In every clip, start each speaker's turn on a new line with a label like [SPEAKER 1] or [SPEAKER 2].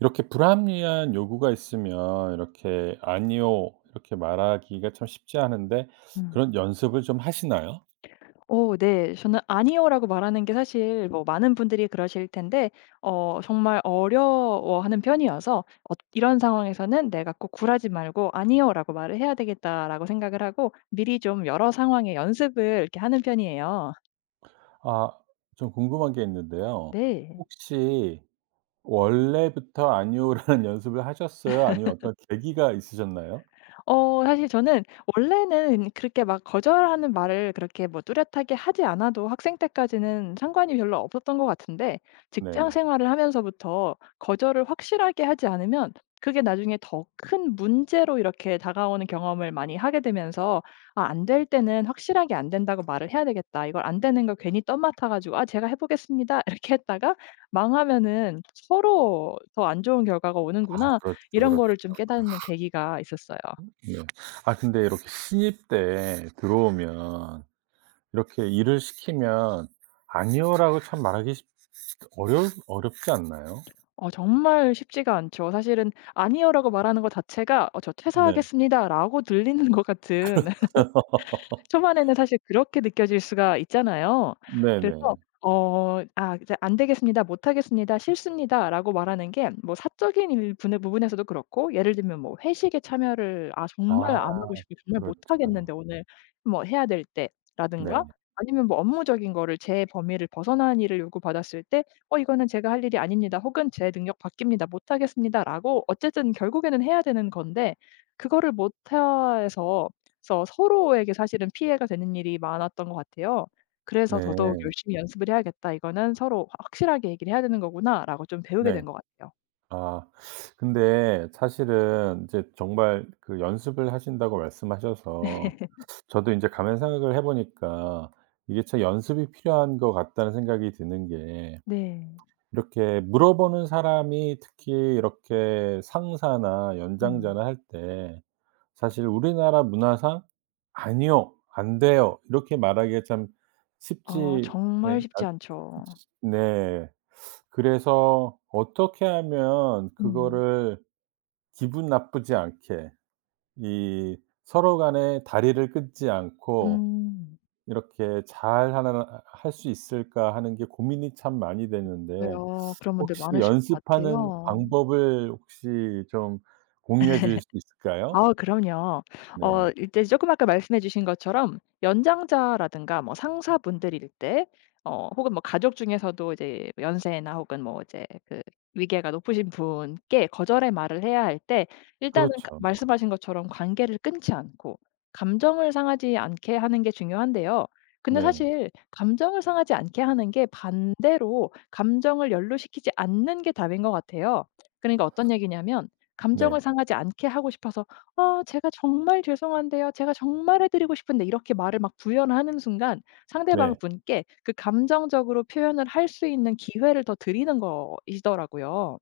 [SPEAKER 1] 이렇게 불합리한 요구가 있으면 이렇게 "아니요." 이렇게 말하기가 참 쉽지 않은데
[SPEAKER 2] 음.
[SPEAKER 1] 그런 연습을 좀 하시나요?
[SPEAKER 2] 네. 저는 "아니요."라고 말하는 게 사실 뭐 많은 분들이 그러실 텐데 정말 어려워하는 편이어서 이런 상황에서는 '내가 꼭 굴하지 말고 '아니요.'라고 말을 해야 되겠다.'라고 생각을 하고 미리 좀 여러 상황에 연습을 이렇게 하는 편이에요.
[SPEAKER 1] 아 좀 궁금한 게 있는데요.
[SPEAKER 2] 네.
[SPEAKER 1] 혹시 원래부터 "아니요."라는 연습을 하셨어요? 아니면 어떤 계기가 있으셨나요?
[SPEAKER 2] 사실 저는 원래는 그렇게 막 거절하는 말을 그렇게 뭐 뚜렷하게 하지 않아도 학생 때까지는 상관이 별로 없었던 것 같은데 직장
[SPEAKER 1] 네네.
[SPEAKER 2] 생활을 하면서부터 거절을 확실하게 하지 않으면 그게 나중에 더 큰 문제로 이렇게 다가오는 경험을 많이 하게 되면서 '아 안 될 때는 확실하게 안 된다고 말을 해야 되겠다.' 이걸 안 되는 걸 괜히 떠맡아 가지고 '아 제가 해 보겠습니다.' 이렇게 했다가 망하면은 서로 더 안 좋은 결과가
[SPEAKER 1] 아
[SPEAKER 2] 오는구나.
[SPEAKER 1] 그렇죠,
[SPEAKER 2] 이런
[SPEAKER 1] 그렇죠.
[SPEAKER 2] 거를 좀 깨닫는 계기가 있었어요.
[SPEAKER 1] 네. 아 근데 이렇게 신입 때 들어오면 이렇게 일을 시키면 "아니요."라고 참 말하기 쉽 어려 어렵지 않나요?
[SPEAKER 2] 정말 쉽지가 않죠. 사실은 "아니요."라고 말하는 것 자체가 "어 저
[SPEAKER 1] 네.
[SPEAKER 2] 퇴사하겠습니다."라고 들리는 것 같은 초반에는 사실 그렇게 느껴질 수가 있잖아요. 그래서
[SPEAKER 1] 네네.
[SPEAKER 2] 어 이제 "안 되겠습니다. 못 하겠습니다. 싫습니다."라고 말하는 게 뭐 사적인 일부 부분에서도 그렇고 예를 들면 뭐 회식에 참여를 '아
[SPEAKER 1] 아
[SPEAKER 2] 정말 안 하고 싶고 정말 못
[SPEAKER 1] 그렇죠.
[SPEAKER 2] 하겠는데 오늘 뭐 해야 될
[SPEAKER 1] 네.
[SPEAKER 2] 때.'라든가 아니면 뭐 업무적인 거를 제 범위를 벗어난 일을 요구받았을 때 "어 이거는 제가 할 일이 아닙니다." 혹은 "제 능력 바뀝니다 못 하겠습니다."라고 어쨌든 결국에는 해야 되는 건데 그거를 못 해서 그래서 서로에게 사실은 피해가 되는 일이 많았던 것 같아요.
[SPEAKER 1] 네.
[SPEAKER 2] 그래서 '더더욱 열심히 연습을 해야겠다. 이거는 서로 확 확실하게 얘기를 해야 되는 거구나.'라고 좀 배우게
[SPEAKER 1] 네.
[SPEAKER 2] 된 것 같아요.
[SPEAKER 1] 아 근데 사실은 이제 정말 그 연습을 하신다고 말씀하셔서 저도 인제 가만히 생각을 해 보니까 이게 참 '연습이 필요한 것 같다.'는 생각이 드는 게
[SPEAKER 2] 네.
[SPEAKER 1] 이렇게 물어보는 사람이 특히 이렇게 상사나
[SPEAKER 2] 음.
[SPEAKER 1] 연장자나 할 때 사실 우리나라 문화상 "아니요. 안 돼요." 이렇게 말하기가 참
[SPEAKER 2] 아
[SPEAKER 1] 쉽지 예
[SPEAKER 2] 정말 쉽지 않죠.
[SPEAKER 1] 네. 그래서 어떻게 하면
[SPEAKER 2] 음.
[SPEAKER 1] 그거를 기분 나쁘지 않게 이 서로 간에 다리를 끊지 않고
[SPEAKER 2] 음.
[SPEAKER 1] 이렇게 잘 하나 아 할 수 있을까 하는 게 고민이 참 많이 되는데
[SPEAKER 2] 요 그런 분들
[SPEAKER 1] 혹시
[SPEAKER 2] 많으실 것
[SPEAKER 1] 연습하는
[SPEAKER 2] 같아요.
[SPEAKER 1] 방법을 혹시 좀 공유해 주실 수 있을까요?
[SPEAKER 2] 아 그럼요.
[SPEAKER 1] 네.
[SPEAKER 2] 이제 조금 아까 말씀해 주신 것처럼 연장자라든가 뭐 상사분들일 때 혹은 뭐 가족 중에서도 이제 연세나 혹은 뭐 이제 그 위계가 높으신 분께 거절의 말을 해야 할 때 일단은
[SPEAKER 1] 그렇죠.
[SPEAKER 2] 가 말씀하신 것처럼 관계를 끊지 않고 감정을 상하지 않게 하는 게 중요한데요. 근데
[SPEAKER 1] 네.
[SPEAKER 2] 사실 감정을 상하지 않게 하는 게 반대로 감정을 연루시키지 않는 게 답인 것 같아요. 그러니까 어떤 얘기냐면 감정을
[SPEAKER 1] 네.
[SPEAKER 2] 상하지 않게 하고 싶어서 "아 제가 정말 죄송한데요. 제가 정말 해 드리고 싶은데." 이렇게 말을 막 부연하는 순간 상대방
[SPEAKER 1] 네.
[SPEAKER 2] 분께 그 감정적으로 표현을 할 수 있는 기회를 더 드리는 것이더라고요.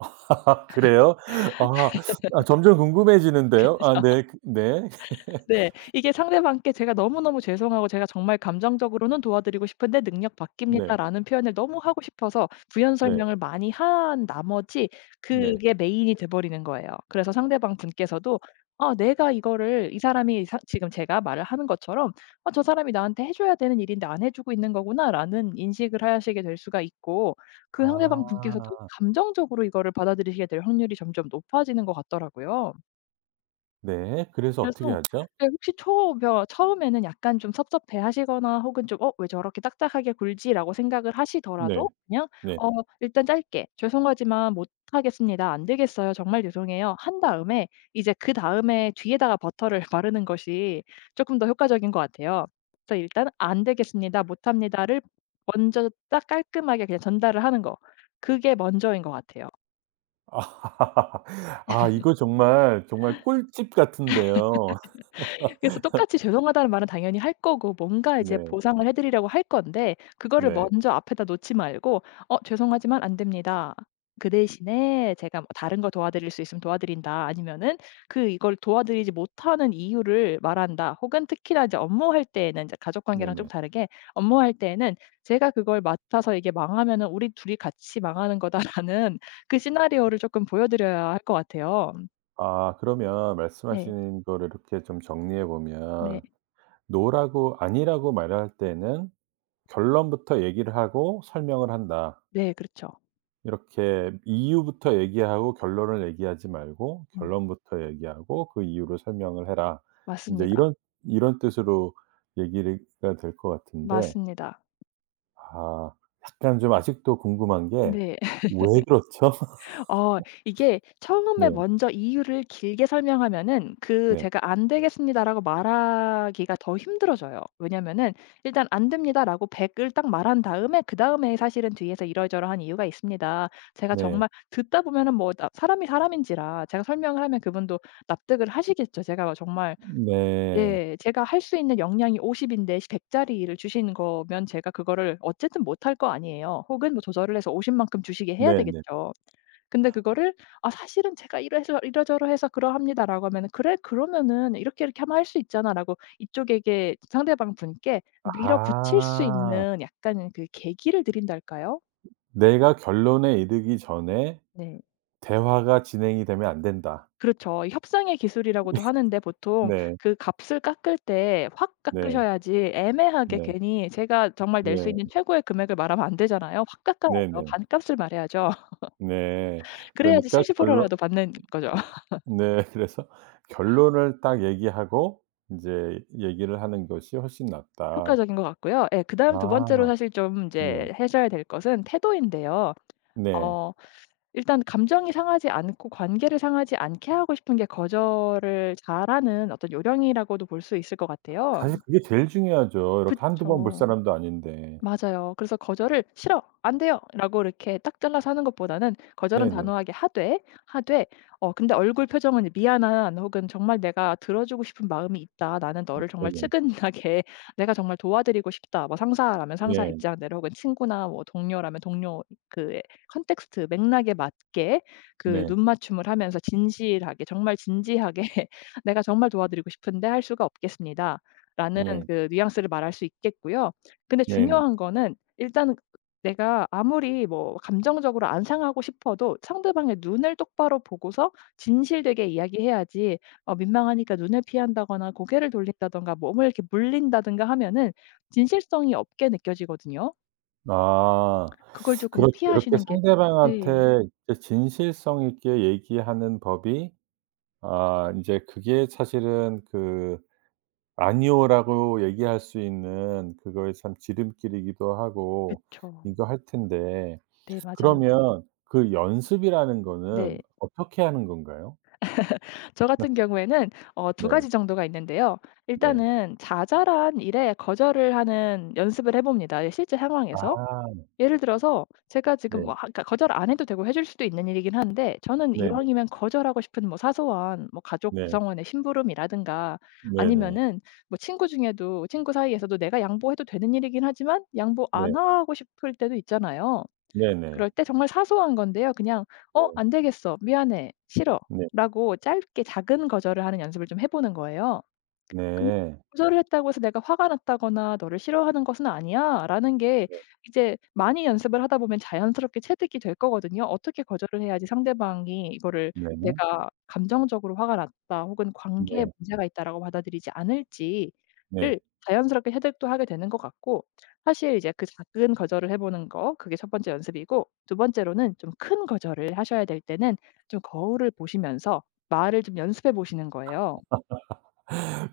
[SPEAKER 1] 그래요? 아. 아 점점 궁금해지는데요.
[SPEAKER 2] 그래서
[SPEAKER 1] 아 네. 그 네.
[SPEAKER 2] 네. 이게 상대방께 제가 너무너무 죄송하고 제가 정말 감정적으로는 도와드리고 싶은데 "능력
[SPEAKER 1] 네.
[SPEAKER 2] 바뀝니다."라는 표현을 너무 하고 싶어서 부연
[SPEAKER 1] 네.
[SPEAKER 2] 설명을 많이 한 나머지
[SPEAKER 1] 네.
[SPEAKER 2] 그게 메인이 돼 버리는 거예요. 그래서 상대방 분께서도 아 내가 이거를 이 사람이 사 지금 제가 말을 하는 것처럼 '아 저 사람이 나한테 해 줘야 되는 일인데 안 해 주고 있는 거구나.'라는 인식을 하시게 될 수가 있고 그 상대방 분께서도
[SPEAKER 1] 아.
[SPEAKER 2] 감정적으로 이거를 받아들이시게 될 확률이 점점 높아지는 것 같더라고요.
[SPEAKER 1] 네. 그래서 어떻게
[SPEAKER 2] 그래서
[SPEAKER 1] 하죠?
[SPEAKER 2] 네 혹시 처음에는 약간 좀 섭섭해하시거나 혹은 좀 '어 왜 저렇게 딱딱하게 굴지?'라고 생각을
[SPEAKER 1] 네.
[SPEAKER 2] 하시더라도 그냥
[SPEAKER 1] 네.
[SPEAKER 2] 어 일단 짧게 "죄송하지만 못하겠습니다. 안 되겠어요. 정말 죄송해요." 한 다음에 이제 그다음에 뒤에다가 버터를 바르는 것이 쪼끔 더 효과적인 것 같아요. 그래서 일단 "안 되겠습니다. 못합니다."를 먼저 딱 깔끔하게 그냥 전달을 하는 거. 그게 먼저인 것 같아요.
[SPEAKER 1] 아 아 이거 정말, 정말 꿀팁 같은데요.
[SPEAKER 2] 그래서 똑같이 죄송하다는 말은 당연히 할 거고 뭔가 이제
[SPEAKER 1] 네.
[SPEAKER 2] 보상을 해 드리려고 할 건데 그거를
[SPEAKER 1] 네.
[SPEAKER 2] 먼저 앞에다 놓지 말고 "어 죄송하지만 안 됩니다. 그 대신에 제가 뭐 다른 거 도와드릴 수 있으면 도와드린다." 아니면은 그 이걸 도와드리지 못하는 이유를 말한다. 혹은 특히나 이제 업무할 때에는 이제 가족 관계랑 좀
[SPEAKER 1] 네네.
[SPEAKER 2] 다르게 업무할 때에는 "제가 그걸 맡아서 이게 망하면은 우리 둘이 같이 망하는 거다."라는 그 시나리오를 쪼끔 보여 드려야 할 것 같아요.
[SPEAKER 1] 아 그러면
[SPEAKER 2] 네.
[SPEAKER 1] 말씀하시는 거를 이렇게 좀 정리해
[SPEAKER 2] 네.
[SPEAKER 1] 보면 "노라고 아니라고 말할 때는 결론부터 얘기를 하고 설명을 한다."
[SPEAKER 2] 네. 그렇죠.
[SPEAKER 1] 이렇게 이유부터 얘기하고 결론을 얘기하지 말고
[SPEAKER 2] 음.
[SPEAKER 1] 결론부터 얘기하고 그 이유를 설명을 해라. 인제
[SPEAKER 2] 맞습니다.
[SPEAKER 1] 이런 뜻으로 얘기가 될 것 같은데
[SPEAKER 2] 맞습니다.
[SPEAKER 1] 아 약간 좀 아직도 궁금한 게
[SPEAKER 2] 네.
[SPEAKER 1] 왜 그렇죠?
[SPEAKER 2] 어 이게 처음에
[SPEAKER 1] 네.
[SPEAKER 2] 먼저 이유를 길게 설명하면은 그
[SPEAKER 1] 네.
[SPEAKER 2] 제가 "안 되겠습니다."라고 말하기가 더 힘들어져요. 왜냐면은 일단 "안 됩니다."라고 100을 딱 말한 다음에 그다음에 사실은 뒤에서 이러저러한 이유가 있습니다." 제가
[SPEAKER 1] 네.
[SPEAKER 2] 정말 듣다 보면은 뭐 나 사람이 사람인지라 제가 설명을 하면 그분도 납득을 하시겠죠. 제가 정말
[SPEAKER 1] 네.
[SPEAKER 2] 네. 제가 할 수 있는 역량이 50 인데 100 짜리 일을 주시는 거면 제가 그거를 어쨌든 못할 거 아니에요. 혹은 뭐 조절을 해서 50 만큼 주시게 해야
[SPEAKER 1] 네네.
[SPEAKER 2] 되겠죠. 근데 그거를 "아 사실은 제가 이래서 이러저러해서 그러합니다."라고 하면은 "그래 그러면은 이렇게 이렇게 하면 할 수 있잖아."라고 이쪽에게 상대방 분께 밀어붙일 수
[SPEAKER 1] 아.
[SPEAKER 2] 있는 약간 그 계기를 드린달까요?
[SPEAKER 1] 내가 결론에 이르기 전에
[SPEAKER 2] 네.
[SPEAKER 1] 대화가 진행이 되면 안 된다.
[SPEAKER 2] 그렇죠. 이 협상의 기술이라고도 하는데 보통
[SPEAKER 1] 네.
[SPEAKER 2] 그 값을 깎을 때 확
[SPEAKER 1] 네.
[SPEAKER 2] 깎으셔야지 애매하게
[SPEAKER 1] 네.
[SPEAKER 2] 괜히 제가 정말 낼 수
[SPEAKER 1] 네.
[SPEAKER 2] 있는 최고의 금액을 말하면 안 되잖아요. 확
[SPEAKER 1] 네네.
[SPEAKER 2] 깎아야죠.
[SPEAKER 1] 네.
[SPEAKER 2] 반값을 말해야죠.
[SPEAKER 1] 네.
[SPEAKER 2] 그래야지
[SPEAKER 1] 그러니까
[SPEAKER 2] 70%
[SPEAKER 1] 결론
[SPEAKER 2] 라도 받는 거죠.
[SPEAKER 1] 네. 그래서 결론을 딱 얘기하고 인제 얘기를 하는 것이 훨씬 낫다.
[SPEAKER 2] 효과적인 것 같고요. 예 그다음 두 번째로
[SPEAKER 1] 아.
[SPEAKER 2] 사실 좀 이
[SPEAKER 1] 네.
[SPEAKER 2] 제해셔야 될 것은 태도인데요.
[SPEAKER 1] 네.
[SPEAKER 2] 어 일단 감정이 상하지 않고 관계를 상하지 않게 하고 싶은 게 거절을 잘하는 어떤 요령이라고도 볼 수 있을 것 같아요.
[SPEAKER 1] 사실 그게 제일 중요하죠. 이렇게 한두 번 볼
[SPEAKER 2] 그쵸.
[SPEAKER 1] 사람도 아닌데.
[SPEAKER 2] 맞아요. 그래서 거절을 "싫어. 안 돼요." 라고 이렇게 딱 잘라서 하는 것보다는 거절은
[SPEAKER 1] 네네.
[SPEAKER 2] 단호하게 하되 근데 얼굴 표정은 미안한 혹은 정말 '내가 들어주고 싶은 마음이 있다. 나는 너를 정말
[SPEAKER 1] 네네.
[SPEAKER 2] 측은하게 내가 정말 도와드리고 싶다.' 뭐 상사라면 상사
[SPEAKER 1] 네.
[SPEAKER 2] 입장대로 혹은 친구나 뭐 동료라면 동료 그 컨텍스트 맥락에 맞게 그
[SPEAKER 1] 네.
[SPEAKER 2] 눈 맞춤을 하면서 진실하게 정말 진지하게 "내가 정말 도와드리고 싶은데 할 수가 없겠습니다."라는
[SPEAKER 1] 네.
[SPEAKER 2] 그 뉘앙스를 말할 수 있겠고요. 근데
[SPEAKER 1] 네네.
[SPEAKER 2] 중요한 거는 일단은 내가 아무리 뭐 감정적으로 안 상하고 싶어도 상대방의 눈을 똑바로 보고서 진실되게 이야기해야지 민망하니까 눈을 피한다거나 고개를 돌린다든가 몸을 이렇게 물린다든가 하면은 진실성이 없게 느껴지거든요.
[SPEAKER 1] 아.
[SPEAKER 2] 그걸 조금
[SPEAKER 1] 그렇죠. 이렇게
[SPEAKER 2] 피하시는 게 네.
[SPEAKER 1] 상대방한테 이제 진실성 있게 얘기하는 법이 아 인제 그게 사실은 그 아니요라고 얘기할 수 있는 그거에 참 지름길이기도 하고
[SPEAKER 2] 그쵸.
[SPEAKER 1] 이거 할 텐데
[SPEAKER 2] 네 맞아요.
[SPEAKER 1] 그러면 그 연습이라는
[SPEAKER 2] 네.
[SPEAKER 1] 거는 어떻게 하는 건가요?
[SPEAKER 2] 저 같은 경우에는 두
[SPEAKER 1] 네.
[SPEAKER 2] 가지 정도가 있는데요.
[SPEAKER 1] 네.
[SPEAKER 2] 일단은 자잘한 일에 거절을 하는 연습을 해 봅니다, 실제 상황에서.
[SPEAKER 1] 아
[SPEAKER 2] 예를 들어서 제가
[SPEAKER 1] 네.
[SPEAKER 2] 지금 뭐 하 그러니까 거절 안 해도 되고 해줄 수도 있는 일이긴 한데 저는
[SPEAKER 1] 네네.
[SPEAKER 2] 이왕이면 거절하고 싶은 뭐 사소한 뭐 가족
[SPEAKER 1] 네.
[SPEAKER 2] 구성원의 심부름이라든가
[SPEAKER 1] 네 네.
[SPEAKER 2] 아니면은 뭐 친구 중에도 친구 사이에서도 내가 양보해도 되는 일이긴 하지만 양보 안
[SPEAKER 1] 네.
[SPEAKER 2] 하고 싶을 때도 있잖아요.
[SPEAKER 1] 네 네.
[SPEAKER 2] 그럴 때 정말 사소한 건데요. 그냥 "어
[SPEAKER 1] 네.
[SPEAKER 2] 안 되겠어. 미안해. 싫어."
[SPEAKER 1] 네.
[SPEAKER 2] 라고 짧게 작은 거절을 하는 연습을 좀 해 보는 거예요. 근데
[SPEAKER 1] 네.
[SPEAKER 2] "거절을 했다고 해서 내가 화가 났다거나 너를 싫어하는 것은 아니야."라는 게 이제 많이 연습을 하다 보면 자연스럽게 체득이 될 거거든요. 어떻게 거절을 해야지 상대방이 이거를
[SPEAKER 1] 네. 네. 네. 네, 네,
[SPEAKER 2] 내가 감정적으로 화가 났다 혹은 '관계에
[SPEAKER 1] 네,
[SPEAKER 2] 문제가 있다.'라고 받아들이지 않을지를
[SPEAKER 1] 네.
[SPEAKER 2] 자연스럽게 체득도 하게 되는 것 같고 사실 이제 그 작은 거절을 해 보는 거 그게 첫 번째 연습이고 두 번째로는 좀 큰 거절을 하셔야 될 때는 좀 거울을 보시면서 말을 좀 연습해 보시는 거예요.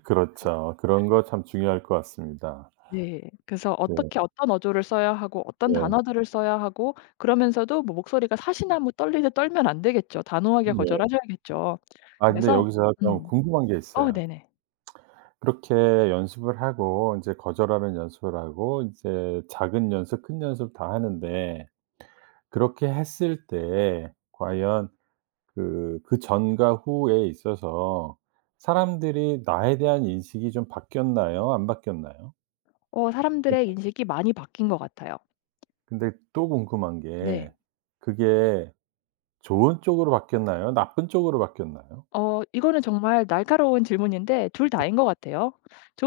[SPEAKER 1] 그렇죠. 그런 거 참 중요할 것 같습니다.
[SPEAKER 2] 네. 그래서
[SPEAKER 1] 네.
[SPEAKER 2] 어떻게 어떤 어조를 써야 하고 어떤
[SPEAKER 1] 네.
[SPEAKER 2] 단어들을 써야 하고 그러면서도 뭐 목소리가 사시나무 떨리듯 떨면 안 되겠죠. 단호하게
[SPEAKER 1] 네.
[SPEAKER 2] 거절하셔야겠죠.
[SPEAKER 1] 아 근데
[SPEAKER 2] 그래서
[SPEAKER 1] 여기서 좀
[SPEAKER 2] 음.
[SPEAKER 1] 궁금한 게 있어요.
[SPEAKER 2] 네네.
[SPEAKER 1] 그렇게 연습을 하고 이제 거절하는 연습을 하고 이제 작은 연습 큰 연습 다 하는데 그렇게 했을 때 과연 그 전과 후에 있어서 사람들이 나에 대한 인식이 좀 바뀌었나요? 안 바뀌었나요? 네.
[SPEAKER 2] 사람들의 인식이 많이 바뀐 것 같아요.
[SPEAKER 1] 근데 또 궁금한
[SPEAKER 2] 네.
[SPEAKER 1] 게 그게 좋은 쪽으로 바뀌었나요? 나쁜 쪽으로 바뀌었나요?
[SPEAKER 2] 이거는 정말 날카로운 질문인데 둘 다인 것 같아요.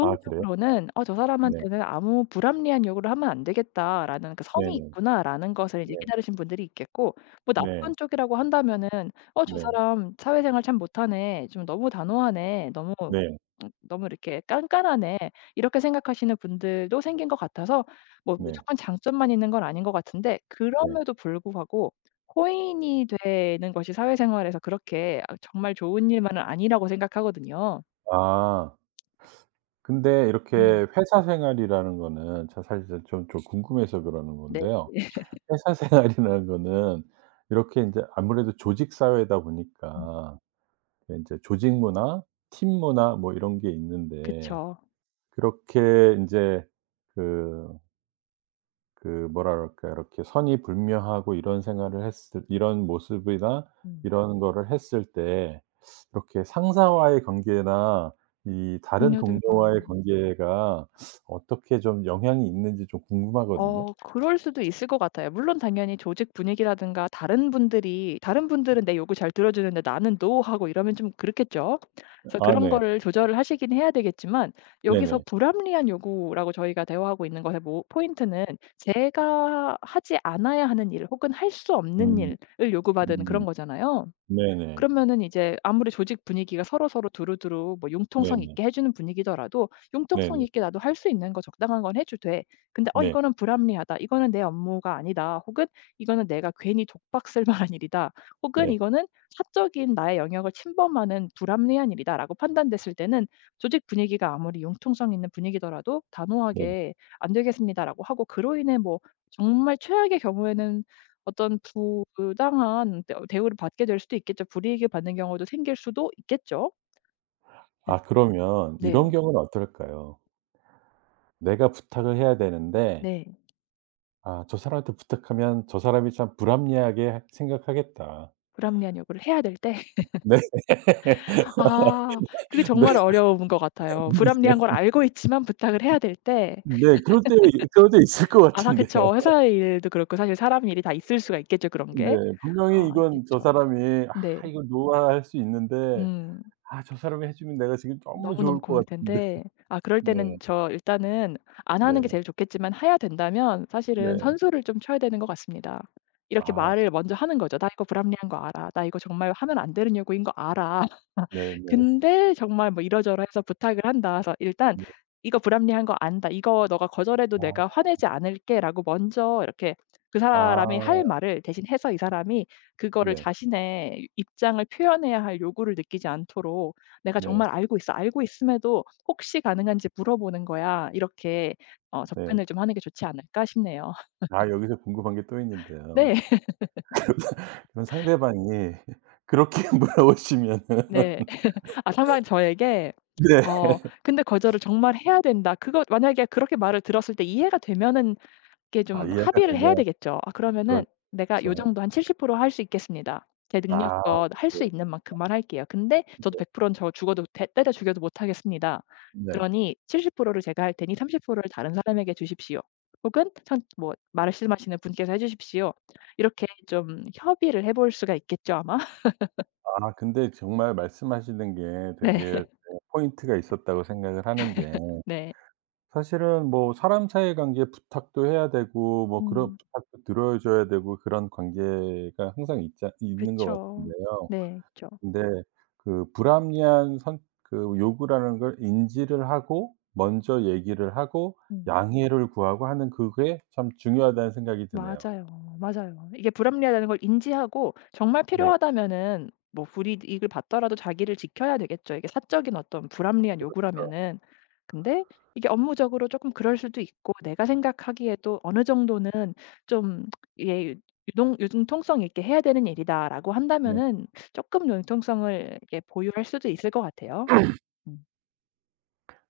[SPEAKER 1] 아 그래요?
[SPEAKER 2] 쪽으로는 '어 저
[SPEAKER 1] 네.
[SPEAKER 2] 사람한테는 아무 불합리한 요구를 하면 안 되겠다.'라는 그
[SPEAKER 1] 네
[SPEAKER 2] '성이
[SPEAKER 1] 네.
[SPEAKER 2] 있구나.'라는 것을 이제
[SPEAKER 1] 네.
[SPEAKER 2] 기다리신 분들이 있겠고 뭐
[SPEAKER 1] 네.
[SPEAKER 2] 나쁜 쪽이라고 한다면은 '어 저
[SPEAKER 1] 네.
[SPEAKER 2] 사람 사회생활 참 못하네. 좀 너무 단호하네. 너무
[SPEAKER 1] 네.
[SPEAKER 2] 너무 이렇게 깐깐하네.' 이렇게 생각하시는 분들도 생긴 것 같아서 뭐
[SPEAKER 1] 네.
[SPEAKER 2] 무조건 장점만 있는 건 아닌 것 같은데
[SPEAKER 1] 네.
[SPEAKER 2] 그럼에도 불구하고 코인이 되는 것이 사회생활에서 그렇게 아 정말 좋은 일만은 아니라고 생각하거든요.
[SPEAKER 1] 아. 근데
[SPEAKER 2] 음.
[SPEAKER 1] 이렇게 회사 생활이라는 거는 제 사실 좀 궁금해서 그러는
[SPEAKER 2] 네.
[SPEAKER 1] 건데요. 회사 생활이라는 거는 이렇게 인제 아무래도 조직 사회다
[SPEAKER 2] 음.
[SPEAKER 1] 보니까 인제 조직 문화, 팀 문화 뭐 이런 게 있는데
[SPEAKER 2] 그쵸.
[SPEAKER 1] 그렇게 인제 그 그 뭐라 그럴까 이렇게 선이 불명하고 이런 생활을 했을 이런 모습이나
[SPEAKER 2] 음.
[SPEAKER 1] 이런 거를 했을 때 이렇게 상사와의 관계나 이 다른
[SPEAKER 2] 동료들과
[SPEAKER 1] 동료와의 관계가 어떻게 좀 영향이 있는지 좀 궁금하거든요.
[SPEAKER 2] 그럴 수도 있을 것 같아요. 물론 당연히 조직 분위기라든가 다른 분들은 내 요구 잘 들어 주는데 나는 노 하고 이러면 좀 그렇겠죠. 그래서
[SPEAKER 1] 아
[SPEAKER 2] 그런
[SPEAKER 1] 네.
[SPEAKER 2] 거를 조절을 하시긴 해야 되겠지만 여기서
[SPEAKER 1] 네네.
[SPEAKER 2] 불합리한 요구라고 저희가 대화하고 있는 것의 모 포인트는 제가 하지 않아야 하는 일 혹은 할 수 없는
[SPEAKER 1] 음.
[SPEAKER 2] 일을 요구받은 그런
[SPEAKER 1] 음.
[SPEAKER 2] 거잖아요.
[SPEAKER 1] 네네.
[SPEAKER 2] 그러면은 이제 아무리 조직 분위기가 서로서로 두루두루 뭐 융통성
[SPEAKER 1] 네네.
[SPEAKER 2] 있게 해 주는 분위기더라도 융통성
[SPEAKER 1] 네네.
[SPEAKER 2] 있게 '나도 할 수 있는 거 적당한 건 해 줘도 돼.' 근데 '어
[SPEAKER 1] 네.
[SPEAKER 2] 이거는 불합리하다. 이거는 내 업무가 아니다.' 혹은 '이거는 내가 괜히 독박 쓸 만한 일이다.' 혹은
[SPEAKER 1] 네.
[SPEAKER 2] '이거는 사적인 나의 영역을 침범하는 불합리한 일이다.'라고 판단됐을 때는 조직 분위기가 아무리 융통성 있는 분위기더라도
[SPEAKER 1] 네.
[SPEAKER 2] 단호하게 "안 되겠습니다."라고 하고 그로 인해 뭐 정말 최악의 경우에는 어떤 부당한 대 대우를 받게 될 수도 있겠죠. 불이익을 받는 경우도 생길 수도 있겠죠. 네.
[SPEAKER 1] 아 그러면
[SPEAKER 2] 네.
[SPEAKER 1] 이런 경우는 어떨까요? 내가 부탁을 해야 되는데
[SPEAKER 2] 네.
[SPEAKER 1] '아 저 사람한테 부탁하면 저 사람이 참 불합리하게 생각하겠다.'
[SPEAKER 2] 불합리한 요구를 해야 될 때
[SPEAKER 1] 네.
[SPEAKER 2] 아 그게
[SPEAKER 1] 네.
[SPEAKER 2] 정말 어려운 것 같아요. 불합리한 걸
[SPEAKER 1] 네.
[SPEAKER 2] 알고 있지만 부탁을 해야 될 때
[SPEAKER 1] 네. 그럴 때 있을 것
[SPEAKER 2] 아 다
[SPEAKER 1] 같은데.
[SPEAKER 2] 그쵸. 회사 일도 그렇고 사실 사람 일이 다 있을 수가 있겠죠, 그런
[SPEAKER 1] 네.
[SPEAKER 2] 게. 아
[SPEAKER 1] 분명히 이건 저
[SPEAKER 2] 있겠죠.
[SPEAKER 1] 사람이
[SPEAKER 2] 네.
[SPEAKER 1] '아 이거 노화할 수 있는데
[SPEAKER 2] 음.
[SPEAKER 1] 아 저 사람이 해 주면 내가 지금 너무
[SPEAKER 2] 너무너무
[SPEAKER 1] 좋을
[SPEAKER 2] 고물
[SPEAKER 1] 것 같은데.'
[SPEAKER 2] 텐데 아 그럴 때는
[SPEAKER 1] 네.
[SPEAKER 2] 저 일단은 안 하는
[SPEAKER 1] 네.
[SPEAKER 2] 게 제일 좋겠지만 해야 된다면 사실은
[SPEAKER 1] 네.
[SPEAKER 2] 선수를 좀 쳐야 되는 것 같습니다. 이렇게
[SPEAKER 1] 아
[SPEAKER 2] 말을 먼저 하는 거죠. "나 이거 불합리한 거 알아. 나 이거 정말 하면 안 되는 요구인 거 알아."
[SPEAKER 1] 네네.
[SPEAKER 2] 근데 정말 뭐 이러저러해서 부탁을 한다. 그래서 일단
[SPEAKER 1] 네. 네.
[SPEAKER 2] "이거 불합리한 거 안다. 이거 너가 거절해도 내가
[SPEAKER 1] 아.
[SPEAKER 2] 화내지 않을게."라고 먼저 이렇게 그 사람이
[SPEAKER 1] 아.
[SPEAKER 2] 할 말을 대신해서 이 사람이 그거를
[SPEAKER 1] 네.
[SPEAKER 2] 자신의 입장을 표현해야 할 요구를 느끼지 않도록 "내가 정말
[SPEAKER 1] 네.
[SPEAKER 2] 알고 있어. 알고 있음에도 혹시 가능한지 물어보는 거야." 이렇게
[SPEAKER 1] 네.
[SPEAKER 2] 접근을 좀 하는 게 좋지 않을까 싶네요.
[SPEAKER 1] 아 여기서 궁금한 게 또
[SPEAKER 2] 네.
[SPEAKER 1] 있는데요. 그럼 그럼 상대방이 그렇게 물어보시면은
[SPEAKER 2] 네. 아 상대방이 저에게
[SPEAKER 1] 네.
[SPEAKER 2] 어 근데 거절을 정말 해야 된다. 그거 만약에 그렇게 말을 들었을 때 이해가 되면은 이게
[SPEAKER 1] 아
[SPEAKER 2] 좀
[SPEAKER 1] 이해가
[SPEAKER 2] 합의를 해야
[SPEAKER 1] 되면
[SPEAKER 2] 되겠죠. "아 그러면은 내가 요
[SPEAKER 1] 그렇죠.
[SPEAKER 2] 정도 한 70%할 수 있겠습니다. 제
[SPEAKER 1] 아
[SPEAKER 2] 능력껏 할 수
[SPEAKER 1] 그쵸.
[SPEAKER 2] 있는 만큼만 할게요. 근데 저도
[SPEAKER 1] 네.
[SPEAKER 2] 100%는 저 죽어도 대 때려 죽여도 못 하겠습니다.
[SPEAKER 1] 네.
[SPEAKER 2] 그러니 70%를 제가 할 테니 30%를 다른 사람에게 주십시오." 혹은 천 뭐 말씀하시는 분께서 해 주십시오. 이렇게 좀 협의를 해볼 수가 있겠죠 아마?
[SPEAKER 1] 아 근데 정말 말씀하시는 게
[SPEAKER 2] 네.
[SPEAKER 1] 되게 어 포인트가 있었다고 생각을 하는 게
[SPEAKER 2] 네.
[SPEAKER 1] 사실은 뭐 사람 사이 관계에 부탁도 해야 되고 뭐 그런
[SPEAKER 2] 음.
[SPEAKER 1] 부탁도 들어 줘야 되고 그런 관계가 항상 있자 있는 것
[SPEAKER 2] 그쵸.
[SPEAKER 1] 같은데요.
[SPEAKER 2] 네. 있죠.
[SPEAKER 1] 근데 그 불합리한 선 그 요구라는 걸 인지를 하고 먼저 얘기를 하고
[SPEAKER 2] 음.
[SPEAKER 1] 양해를 구하고 하는 그게 참 중요하다는 생각이 드네요.
[SPEAKER 2] 맞아요. 맞아요. 이게 불합리하다는 걸 인지하고 정말
[SPEAKER 1] 네.
[SPEAKER 2] 필요하다면은 뭐 불이익을 받더라도 자기를 지켜야 되겠죠. 이게 사적인 어떤 불합리한
[SPEAKER 1] 그렇죠.
[SPEAKER 2] 요구라면은. 근데 이게 업무적으로 조금 그럴 수도 있고 내가 생각하기에도 어느 정도는 좀 이게 유동 융통성 있게 해야 되는 일이다라고 한다면은 조금 융통성을 이렇게 보유할 수도 있을 것 같아요. 음.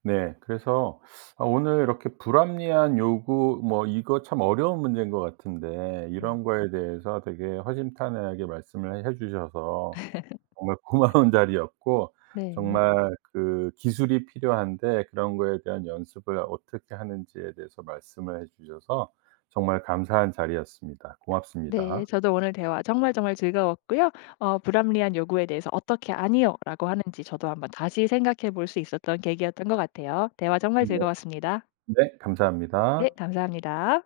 [SPEAKER 1] 네. 그래서 아 오늘 이렇게 불합리한 요구 뭐 이거 참 어려운 문제인 것 같은데
[SPEAKER 2] 네.
[SPEAKER 1] 이런 거에 대해서 되게 허심탄회하게 말씀을 해 주셔서 정말 고마운 자리였고
[SPEAKER 2] 네.
[SPEAKER 1] 정말 그 기술이 필요한데 그런 거에 대한 연습을 어떻게 하는지에 대해서 말씀을 해 주셔서 정말 감사한 자리였습니다.
[SPEAKER 2] 네.
[SPEAKER 1] 고맙습니다.
[SPEAKER 2] 저도 오늘 대화 정말 정말 즐거웠고요. 불합리한 요구에 대해서 어떻게 "아니요."라고 하는지 저도 한번 다시 생각해 볼 수 있었던 계기였던 것 같아요. 대화 정말
[SPEAKER 1] 네.
[SPEAKER 2] 즐거웠습니다.
[SPEAKER 1] 네.
[SPEAKER 2] 네.
[SPEAKER 1] 감사합니다.
[SPEAKER 2] 감사합니다.